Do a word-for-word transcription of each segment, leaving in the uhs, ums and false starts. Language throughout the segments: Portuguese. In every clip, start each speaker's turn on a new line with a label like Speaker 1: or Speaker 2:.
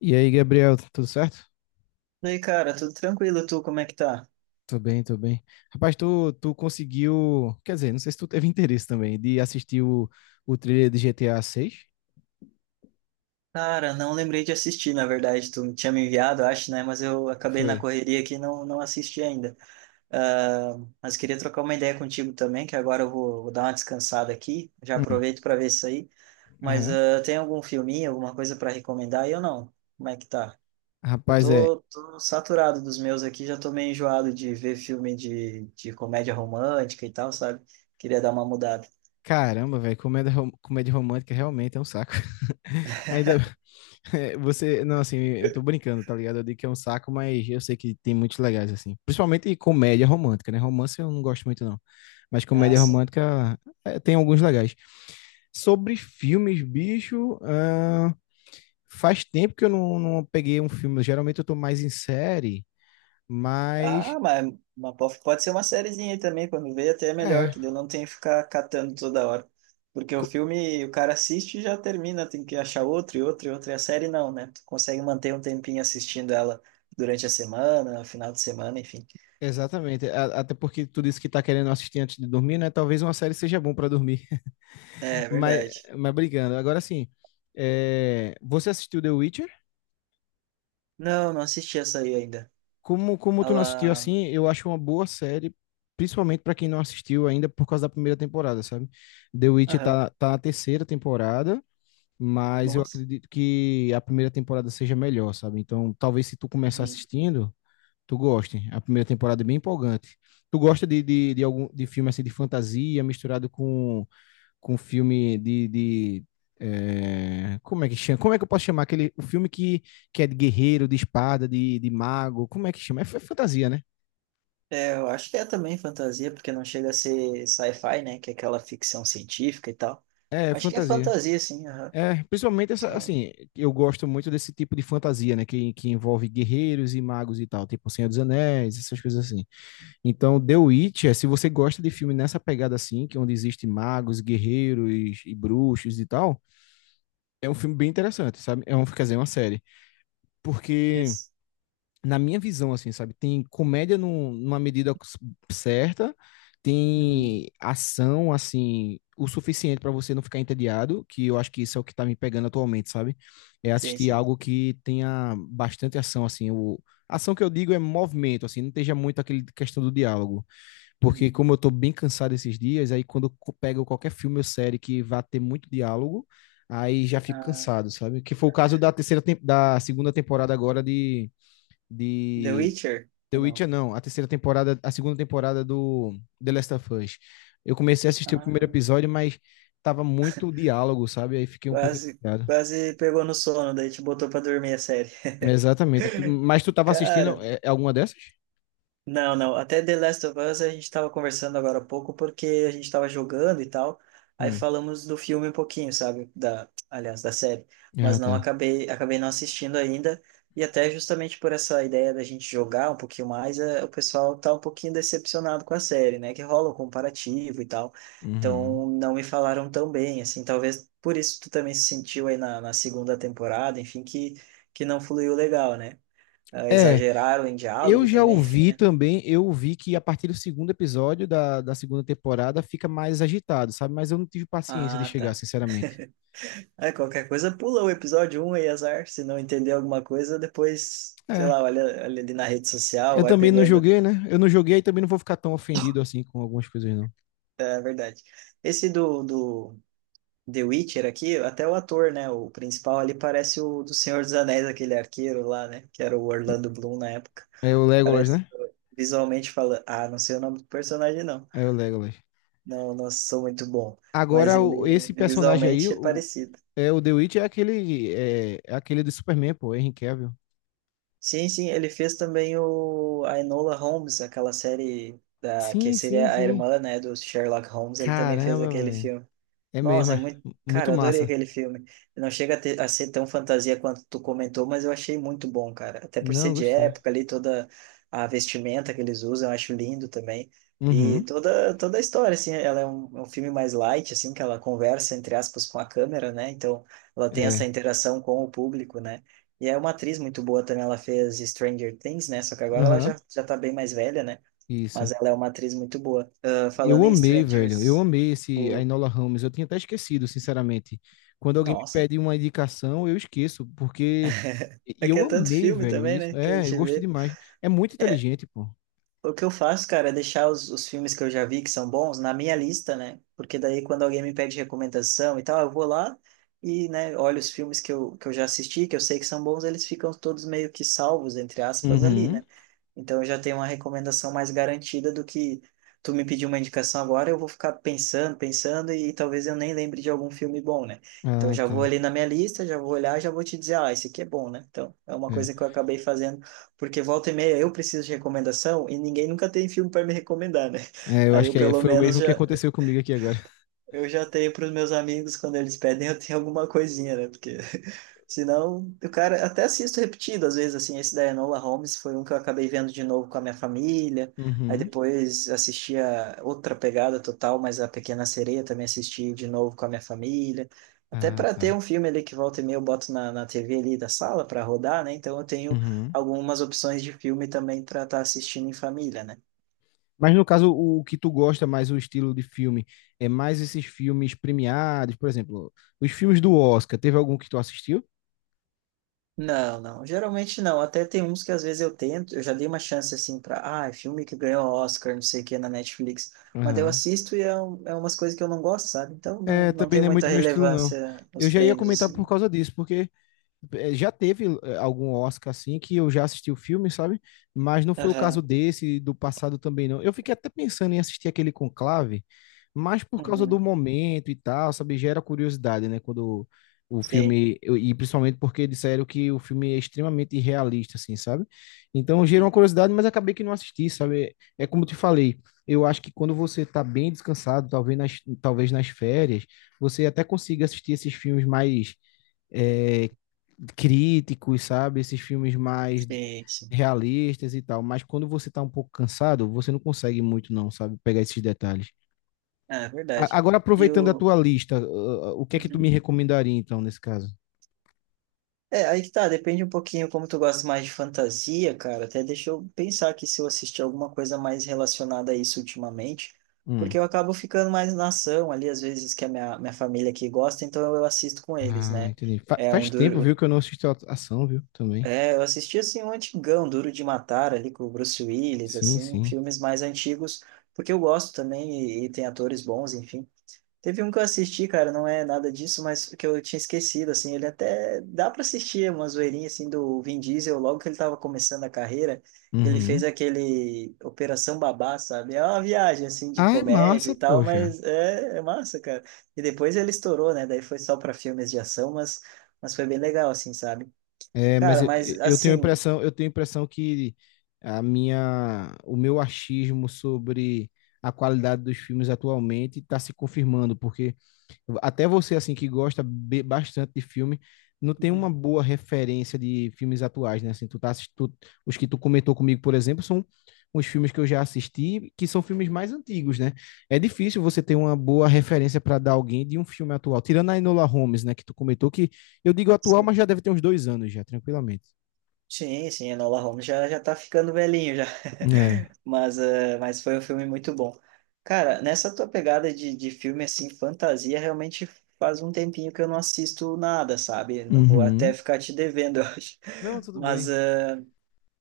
Speaker 1: E aí, Gabriel, tudo certo?
Speaker 2: E aí, cara, tudo tranquilo? Tu, como é que tá?
Speaker 1: Tô bem, tô bem. Rapaz, tu, tu conseguiu, quer dizer, não sei se tu teve interesse também de assistir o, o trailer de G T A seis?
Speaker 2: Cara, não lembrei de assistir, na verdade. Tu tinha me enviado, acho, né? Mas eu acabei na
Speaker 1: Foi.
Speaker 2: correria aqui e não, não assisti ainda. Ah, mas queria trocar uma ideia contigo também, que agora eu vou, vou dar uma descansada aqui. Já
Speaker 1: Hum,
Speaker 2: aproveito para ver isso aí. Mas
Speaker 1: aham.
Speaker 2: ah, tem algum filminho, alguma coisa para recomendar aí ou não? Como é que tá? Eu
Speaker 1: Rapaz, é,
Speaker 2: tô, tô saturado dos meus aqui, já tô meio enjoado de ver filme de, de comédia romântica e tal, sabe? Queria dar uma mudada.
Speaker 1: Caramba, velho, comédia, rom- comédia romântica realmente é um saco. Ainda é, você, não, assim, eu tô brincando, tá ligado? Eu digo que é um saco, mas eu sei que tem muitos legais, assim. Principalmente comédia romântica, né? Romance eu não gosto muito, não. Mas
Speaker 2: Ah,
Speaker 1: comédia
Speaker 2: sim.
Speaker 1: romântica é, tem alguns legais. Sobre filmes, bicho, ahn, faz tempo que eu não, não peguei um filme. Geralmente eu tô mais em série, mas
Speaker 2: Ah, mas, mas po- pode ser uma sériezinha aí também, quando vê até é melhor,
Speaker 1: é.
Speaker 2: que daí eu não tenho que ficar catando toda hora. Porque o filme, o cara assiste e já termina, tem que achar outro e outro e outro, e a série não, né? Tu consegue manter um tempinho assistindo ela durante a semana, final de semana, enfim.
Speaker 1: Exatamente, A- até porque tu disse que tá querendo assistir antes de dormir, né? Talvez uma série seja bom pra dormir,
Speaker 2: É,
Speaker 1: mas,
Speaker 2: verdade.
Speaker 1: mas brincando. Agora sim, é, você assistiu The Witcher?
Speaker 2: Não, não assisti essa aí ainda.
Speaker 1: Como, como tu não assistiu
Speaker 2: Ela...
Speaker 1: assim, eu acho uma boa série, principalmente pra quem não assistiu ainda por causa da primeira temporada, sabe? The Witcher
Speaker 2: Aham.
Speaker 1: tá, tá na terceira temporada, mas eu
Speaker 2: Nossa.
Speaker 1: acredito que a primeira temporada seja melhor, sabe? Então, talvez se tu começar
Speaker 2: Uhum.
Speaker 1: assistindo, tu gosta. A primeira temporada é bem empolgante. Tu gosta de, de, de algum de filme assim de fantasia misturado com, com filme de, de é, como é que chama? Como é que eu posso chamar aquele o filme que, que é de guerreiro, de espada, de, de mago? Como é que chama? É, f- fantasia, né?
Speaker 2: É, eu acho que é também fantasia, porque não chega a ser sci-fi, né? Que é aquela ficção científica e tal.
Speaker 1: É é
Speaker 2: Acho que é
Speaker 1: fantasia.
Speaker 2: fantasia, sim, aham.
Speaker 1: É, principalmente essa,
Speaker 2: Só
Speaker 1: assim, eu gosto muito desse tipo de fantasia, né? Que, que envolve guerreiros e magos e tal, tipo Senhor dos Anéis, essas coisas assim. Então, The Witcher, se você gosta de filme nessa pegada assim, que é onde existe magos, guerreiros e bruxos e tal, é um filme bem interessante, sabe? É um, quer dizer, é uma série. Porque,
Speaker 2: nesse-
Speaker 1: na minha visão, assim, sabe, tem comédia num- numa medida certa,
Speaker 2: Uhum.
Speaker 1: tem ação, assim, o suficiente para você não ficar entediado, que eu acho que isso é o que tá me pegando atualmente, sabe? É
Speaker 2: Sim,
Speaker 1: assistir
Speaker 2: sim.
Speaker 1: algo que tenha bastante ação, assim, o... Ação que eu digo é movimento, assim, não esteja muito aquele questão do diálogo. Porque
Speaker 2: Uhum.
Speaker 1: como eu tô bem cansado esses dias, aí quando eu pego qualquer filme ou série que vá ter muito diálogo, aí já fico
Speaker 2: Ah,
Speaker 1: cansado, sabe? Que foi o caso da terceira tem- da segunda temporada agora de
Speaker 2: The
Speaker 1: de
Speaker 2: Witcher?
Speaker 1: The
Speaker 2: Ou não?
Speaker 1: Witcher, não, a terceira temporada, a segunda temporada do The Last of Us. Eu comecei a assistir o primeiro
Speaker 2: Ah,
Speaker 1: episódio, mas tava muito diálogo, sabe? Aí fiquei um pouco
Speaker 2: quase,
Speaker 1: entediado.
Speaker 2: quase pegou no sono, daí te botou pra dormir a série.
Speaker 1: Exatamente. Mas tu tava assistindo
Speaker 2: Cara,
Speaker 1: é, é alguma dessas?
Speaker 2: Não, não. Até The Last of Us a gente estava conversando agora há pouco porque a gente estava jogando e tal. Aí
Speaker 1: Hum.
Speaker 2: falamos do filme um pouquinho, sabe? Da, aliás, da série.
Speaker 1: Ah,
Speaker 2: Mas não
Speaker 1: tá.
Speaker 2: acabei, acabei não assistindo ainda. E até justamente por essa ideia da gente jogar um pouquinho mais, eh, o pessoal tá um pouquinho decepcionado com a série, né? Que rola o comparativo e tal.
Speaker 1: Uhum.
Speaker 2: Então não me falaram tão bem, assim. Talvez por isso tu também se sentiu aí na, na segunda temporada, enfim, que, que não fluiu legal, né? Ah,
Speaker 1: É,
Speaker 2: exageraram em
Speaker 1: eu
Speaker 2: diálogo
Speaker 1: já
Speaker 2: também, enfim,
Speaker 1: ouvi
Speaker 2: né?
Speaker 1: também, eu ouvi que a partir do segundo episódio da, da segunda temporada fica mais agitado, sabe? Mas eu não tive paciência de
Speaker 2: Ah,
Speaker 1: chegar,
Speaker 2: tá.
Speaker 1: sinceramente.
Speaker 2: É, qualquer coisa, pula o episódio um aí, azar. Se não entender alguma coisa, depois, sei
Speaker 1: É,
Speaker 2: lá, olha, olha ali na rede social,
Speaker 1: eu
Speaker 2: vai
Speaker 1: também não
Speaker 2: pegando.
Speaker 1: joguei, né? Eu não joguei e também não vou ficar tão ofendido assim com algumas coisas, não.
Speaker 2: É verdade. Esse do, do The Witcher aqui, até o ator, né? O principal ali parece o do Senhor dos Anéis, aquele arqueiro lá, né? Que era o Orlando Bloom na época.
Speaker 1: É o Legolas,
Speaker 2: Parece,
Speaker 1: né?
Speaker 2: visualmente falando. Ah, não sei o nome do personagem, não.
Speaker 1: É o Legolas.
Speaker 2: Não, não sou muito bom. Mas
Speaker 1: Agora, o-
Speaker 2: ele
Speaker 1: esse personagem aí,
Speaker 2: visualmente é
Speaker 1: o,
Speaker 2: parecido.
Speaker 1: é, o The Witch é aquele, é, é aquele do Superman, pô, Henry Cavill.
Speaker 2: Sim, sim, ele fez também o, a Enola Holmes, aquela série da, que
Speaker 1: Sim, sim,
Speaker 2: seria a
Speaker 1: sim.
Speaker 2: irmã, né, do Sherlock Holmes, ele também fez
Speaker 1: Caramba,
Speaker 2: aquele
Speaker 1: velho.
Speaker 2: filme.
Speaker 1: É mesmo,
Speaker 2: Nossa, é
Speaker 1: é
Speaker 2: muito. Cara,
Speaker 1: muito
Speaker 2: eu adorei
Speaker 1: massa.
Speaker 2: aquele filme. Não chega a, ter- a ser tão fantasia quanto tu comentou, mas eu achei muito bom, cara. Até por ser
Speaker 1: Não,
Speaker 2: de
Speaker 1: gostei.
Speaker 2: época ali, toda a vestimenta que eles usam, eu acho lindo também.
Speaker 1: Uhum,
Speaker 2: E toda, toda a história, assim, ela é um, é um filme mais light, assim, que ela conversa, entre aspas, com a câmera, né? Então, ela tem essa
Speaker 1: é.
Speaker 2: interação com o público, né? E é uma atriz muito boa também, ela fez Stranger Things, né? Só que agora ela
Speaker 1: Aham,
Speaker 2: já, já tá bem mais velha, né?
Speaker 1: isso.
Speaker 2: Mas ela é uma atriz muito boa. Ah,
Speaker 1: Eu
Speaker 2: falando em
Speaker 1: amei, velho. Eu
Speaker 2: Strangers,
Speaker 1: amei esse a
Speaker 2: o...
Speaker 1: Enola Holmes. Eu tinha até esquecido, sinceramente. Quando alguém me
Speaker 2: Nossa,
Speaker 1: pede uma indicação, eu esqueço, porque. E
Speaker 2: é que
Speaker 1: eu
Speaker 2: é tanto
Speaker 1: amei,
Speaker 2: filme
Speaker 1: velho,
Speaker 2: também,
Speaker 1: isso.
Speaker 2: né? Que a
Speaker 1: É, eu
Speaker 2: gente
Speaker 1: gostei
Speaker 2: vê.
Speaker 1: demais. É muito
Speaker 2: É,
Speaker 1: inteligente, pô.
Speaker 2: o que eu faço, cara, é deixar os, os filmes que eu já vi que são bons na minha lista, né? Porque daí quando alguém me pede recomendação e tal, eu vou lá e, né, olho os filmes que eu, que eu já assisti, que eu sei que são bons, eles ficam todos meio que salvos, entre aspas, ali,
Speaker 1: Uhum.
Speaker 2: né? Então eu já tenho uma recomendação mais garantida do que tu me pedir uma indicação agora, eu vou ficar pensando, pensando e talvez eu nem lembre de algum filme bom, né? Então eu
Speaker 1: Ah,
Speaker 2: já vou
Speaker 1: tá.
Speaker 2: ali na minha lista, já vou olhar, já vou te dizer, ah, esse aqui é bom, né? Então é uma
Speaker 1: É,
Speaker 2: coisa que eu acabei fazendo, porque volta e meia eu preciso de recomendação e ninguém nunca tem filme para me recomendar, né?
Speaker 1: É, eu
Speaker 2: Aí
Speaker 1: acho
Speaker 2: eu
Speaker 1: que é-
Speaker 2: pelo
Speaker 1: foi o
Speaker 2: menos
Speaker 1: mesmo que
Speaker 2: já
Speaker 1: aconteceu comigo aqui agora.
Speaker 2: eu já tenho para os meus amigos, quando eles pedem, eu tenho alguma coisinha, né? Porque senão, o cara até assisto repetido, às vezes, assim, esse da Enola Holmes foi um que eu acabei vendo de novo com a minha família. Aí
Speaker 1: Uhum.
Speaker 2: depois assisti a outra pegada total, mas a Pequena Sereia também assisti de novo com a minha família. Até
Speaker 1: Ah,
Speaker 2: para ter
Speaker 1: tá.
Speaker 2: um filme ali que volta e meia eu boto na, na T V ali da sala para rodar, né? Então eu tenho
Speaker 1: Uhum.
Speaker 2: algumas opções de filme também para estar assistindo em família, né?
Speaker 1: Mas no caso, o o que tu gosta mais, o estilo de filme, é mais esses filmes premiados, por exemplo, os filmes do Oscar. Teve algum que tu assistiu?
Speaker 2: Não, não. Geralmente não. Até tem uns que às vezes eu tento, eu já dei uma chance assim pra, ah, é filme que ganhou Oscar, não sei o que, na Netflix. Mas daí eu
Speaker 1: Aham.
Speaker 2: assisto e é, um- é umas coisas que eu não gosto, sabe? Então não,
Speaker 1: É,
Speaker 2: não
Speaker 1: também
Speaker 2: tem
Speaker 1: não é
Speaker 2: muita
Speaker 1: muito meu estilo, não.
Speaker 2: relevância os
Speaker 1: Eu já ia
Speaker 2: prêmios,
Speaker 1: comentar por
Speaker 2: assim.
Speaker 1: causa disso, porque eh, já teve eh, algum Oscar assim que eu já assisti o filme, sabe? Mas não foi o
Speaker 2: Aham.
Speaker 1: caso desse, do passado também não. Eu fiquei até pensando em assistir aquele Conclave, mas por causa do
Speaker 2: Uhum.
Speaker 1: momento e tal, sabe? Gera curiosidade, né? Quando o
Speaker 2: Sim.
Speaker 1: filme, eu- e principalmente porque disseram que o filme é extremamente irrealista, assim, sabe? Então gerou uma
Speaker 2: Uhum.
Speaker 1: curiosidade, mas acabei que não assisti, sabe? É como eu te falei, eu acho que quando você tá bem descansado, talvez nas, talvez nas férias, você até consiga assistir esses filmes mais é, críticos, sabe? Esses filmes mais
Speaker 2: Sim, sim.
Speaker 1: realistas e tal. Mas quando você tá um pouco cansado, você não consegue muito, não, sabe? Pegar esses detalhes.
Speaker 2: Ah, é
Speaker 1: A-
Speaker 2: verdade.
Speaker 1: Agora,
Speaker 2: E
Speaker 1: aproveitando a
Speaker 2: o.
Speaker 1: tua lista, ah, o que é que tu me
Speaker 2: Uhum.
Speaker 1: recomendaria, então, nesse caso?
Speaker 2: É, aí que tá, depende um pouquinho como tu gosta mais de fantasia, cara. Até deixa eu pensar aqui se eu assisti alguma coisa mais relacionada a isso ultimamente,
Speaker 1: Hum.
Speaker 2: porque eu acabo ficando mais na ação ali, às vezes que a minha, minha família aqui gosta, então eu assisto com eles,
Speaker 1: Ah,
Speaker 2: né?
Speaker 1: entendi. Fa-
Speaker 2: É um
Speaker 1: faz tempo, viu,
Speaker 2: duro.
Speaker 1: que eu não assisto a ação, viu? Também.
Speaker 2: É, eu assisti assim um antigão, Duro de Matar ali com o Bruce Willis,
Speaker 1: Sim,
Speaker 2: assim,
Speaker 1: sim.
Speaker 2: filmes mais antigos, porque eu gosto também e, e tem atores bons, enfim. Teve um que eu assisti, cara, não é nada disso, mas que eu tinha esquecido, assim, ele até dá para assistir uma zoeirinha, assim, do Vin Diesel, logo que ele tava começando a carreira, ele fez
Speaker 1: Uhum.
Speaker 2: aquele Operação Babá, sabe? É uma viagem, assim, de
Speaker 1: Ah, é
Speaker 2: comédia
Speaker 1: massa,
Speaker 2: e tal,
Speaker 1: poxa.
Speaker 2: mas é, é massa, cara. E depois ele estourou, né? Daí foi só para filmes de ação, mas, mas foi bem legal, assim, sabe?
Speaker 1: É, mas
Speaker 2: Cara,
Speaker 1: eu,
Speaker 2: mas,
Speaker 1: eu tenho a
Speaker 2: assim,
Speaker 1: impressão, eu tenho a impressão que a minha, o meu achismo sobre a qualidade dos filmes atualmente está se confirmando, porque até você, assim, que gosta be- bastante de filme, não tem uma
Speaker 2: Uhum.
Speaker 1: boa referência de filmes atuais, né? Assim, tu tá assistindo os que tu comentou comigo, por exemplo, são os filmes que eu já assisti, que são filmes mais antigos, né? É difícil você ter uma boa referência para dar alguém de um filme atual. Tirando a Enola Holmes, né, que tu comentou, que eu digo atual,
Speaker 2: Sim.
Speaker 1: mas já deve ter uns dois anos já, tranquilamente.
Speaker 2: Sim, sim, Enola Holmes já, já tá ficando velhinho já.
Speaker 1: É.
Speaker 2: Mas, eh, mas foi um filme muito bom. Cara, nessa tua pegada de, de filme assim, fantasia, realmente faz um tempinho que eu não assisto nada, sabe? Vou até
Speaker 1: Uhum.
Speaker 2: ficar te devendo, eu acho.
Speaker 1: Não, tudo
Speaker 2: Mas,
Speaker 1: bem.
Speaker 2: eh,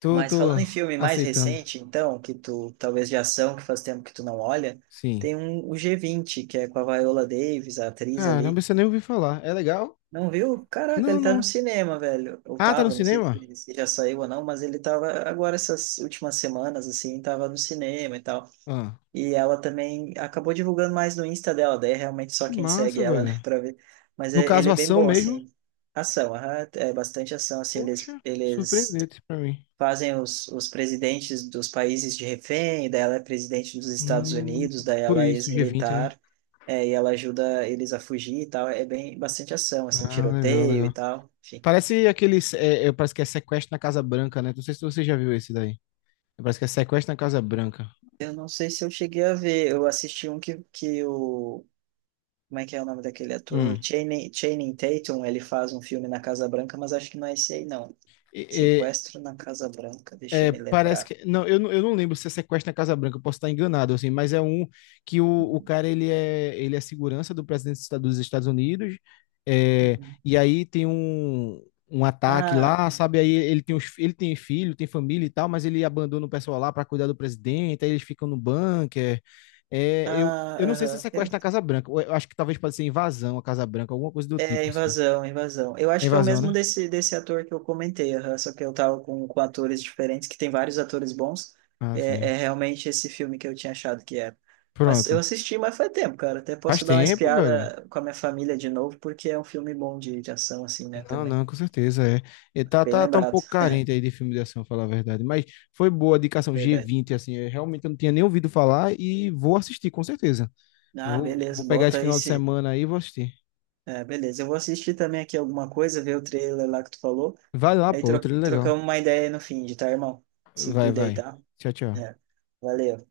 Speaker 1: Tô,
Speaker 2: mas
Speaker 1: tô
Speaker 2: falando em filme mais
Speaker 1: aceitando.
Speaker 2: recente, então, que tu talvez de ação, que faz tempo que tu não olha,
Speaker 1: Sim.
Speaker 2: tem um, o g vinte que é com a Viola Davis, a atriz
Speaker 1: Caramba,
Speaker 2: ali.
Speaker 1: você nem ouviu falar. É legal?
Speaker 2: Não viu? Caraca,
Speaker 1: Não,
Speaker 2: ele tá no
Speaker 1: não.
Speaker 2: cinema, velho. Ou
Speaker 1: Ah, tá no
Speaker 2: tava, não sei se,
Speaker 1: cinema?
Speaker 2: ele- se já saiu ou não, mas ele tava agora essas últimas semanas, assim, tava no cinema e tal.
Speaker 1: Ah,
Speaker 2: E ela também acabou divulgando mais no Insta dela, daí é realmente só
Speaker 1: que
Speaker 2: quem segue
Speaker 1: massa,
Speaker 2: ela, né,
Speaker 1: velho.
Speaker 2: pra ver. Mas
Speaker 1: No
Speaker 2: é- ele
Speaker 1: caso,
Speaker 2: é bem
Speaker 1: ação
Speaker 2: bom,
Speaker 1: mesmo?
Speaker 2: assim. Ação, aham, é bastante ação, assim, eles,
Speaker 1: Poxa,
Speaker 2: eles
Speaker 1: surpreendente pra mim.
Speaker 2: fazem os, os presidentes dos países de refém, daí ela é presidente dos Estados
Speaker 1: Hum,
Speaker 2: Unidos, daí
Speaker 1: por
Speaker 2: ela é
Speaker 1: isso, g vinte, né?
Speaker 2: ex-militar, é, e ela ajuda eles a fugir e tal. É bem bastante ação, assim,
Speaker 1: Ah, legal,
Speaker 2: tiroteio e
Speaker 1: legal.
Speaker 2: tal. Enfim,
Speaker 1: Parece aqueles. É, é, parece que é sequestro na Casa Branca, né? Não sei se você já viu esse daí. Parece que é sequestro na Casa Branca.
Speaker 2: eu não sei se eu cheguei a ver. Eu assisti um que, que o. Como é que é o nome daquele ator?
Speaker 1: Hum.
Speaker 2: Channing, Channing Tatum, ele faz um filme na Casa Branca, mas acho que não é esse aí, não.
Speaker 1: E-
Speaker 2: Sequestro na Casa Branca, deixa eu
Speaker 1: É,
Speaker 2: me
Speaker 1: parece
Speaker 2: lembrar.
Speaker 1: que. Não eu, não, eu não lembro se é sequestro na Casa Branca, eu posso estar enganado, assim, mas é um que o, o
Speaker 2: Uhum,
Speaker 1: cara ele é, ele é segurança do presidente dos Estados- dos Estados Unidos, é,
Speaker 2: uhum.
Speaker 1: e aí tem um, um ataque
Speaker 2: Ah,
Speaker 1: lá, sabe? Aí ele tem, os, ele tem filho, tem família e tal, mas ele abandona o pessoal lá para cuidar do presidente, aí eles ficam no bunker. É, eu,
Speaker 2: ah,
Speaker 1: eu não sei se é
Speaker 2: aham. É,
Speaker 1: sequestro na Casa Branca, eu acho que talvez pode ser invasão à Casa Branca, alguma coisa do
Speaker 2: é,
Speaker 1: tipo, assim.
Speaker 2: invasão, invasão. Eu
Speaker 1: É
Speaker 2: acho que é o
Speaker 1: invasão,
Speaker 2: mesmo
Speaker 1: né?
Speaker 2: desse, desse ator que eu comentei, aham, só que eu tava com, com atores diferentes, que tem vários atores bons.
Speaker 1: Ah,
Speaker 2: É,
Speaker 1: sim.
Speaker 2: é realmente esse filme que eu tinha achado que era. Mas eu
Speaker 1: Pronto.
Speaker 2: assisti, mas faz tempo, cara. Até
Speaker 1: Faz
Speaker 2: posso dar uma
Speaker 1: tempo, velho.
Speaker 2: espiada com a minha família de novo, porque é um filme bom de, de ação, assim, né,
Speaker 1: Não,
Speaker 2: também.
Speaker 1: não, com certeza é. E tá,
Speaker 2: Bem
Speaker 1: tá, tá um
Speaker 2: lembrado,
Speaker 1: pouco carente aí de filme de ação, falar a verdade. Mas foi boa a indicação g
Speaker 2: verdade.
Speaker 1: vinte, assim. Eu realmente eu não tinha nem ouvido falar e vou assistir, com certeza.
Speaker 2: Ah,
Speaker 1: Vou,
Speaker 2: beleza,
Speaker 1: vou pegar esse
Speaker 2: bota aí
Speaker 1: final de
Speaker 2: se.
Speaker 1: semana aí e vou assistir.
Speaker 2: É, beleza, eu vou assistir também aqui alguma coisa, ver o trailer lá que tu falou.
Speaker 1: Vai lá,
Speaker 2: Aí
Speaker 1: pô,
Speaker 2: tro
Speaker 1: outro legal.
Speaker 2: trocamos uma ideia aí no fim de, tá, irmão? Se
Speaker 1: Vai,
Speaker 2: cuida aí,
Speaker 1: vai.
Speaker 2: tá?
Speaker 1: Tchau, tchau.
Speaker 2: É. Valeu.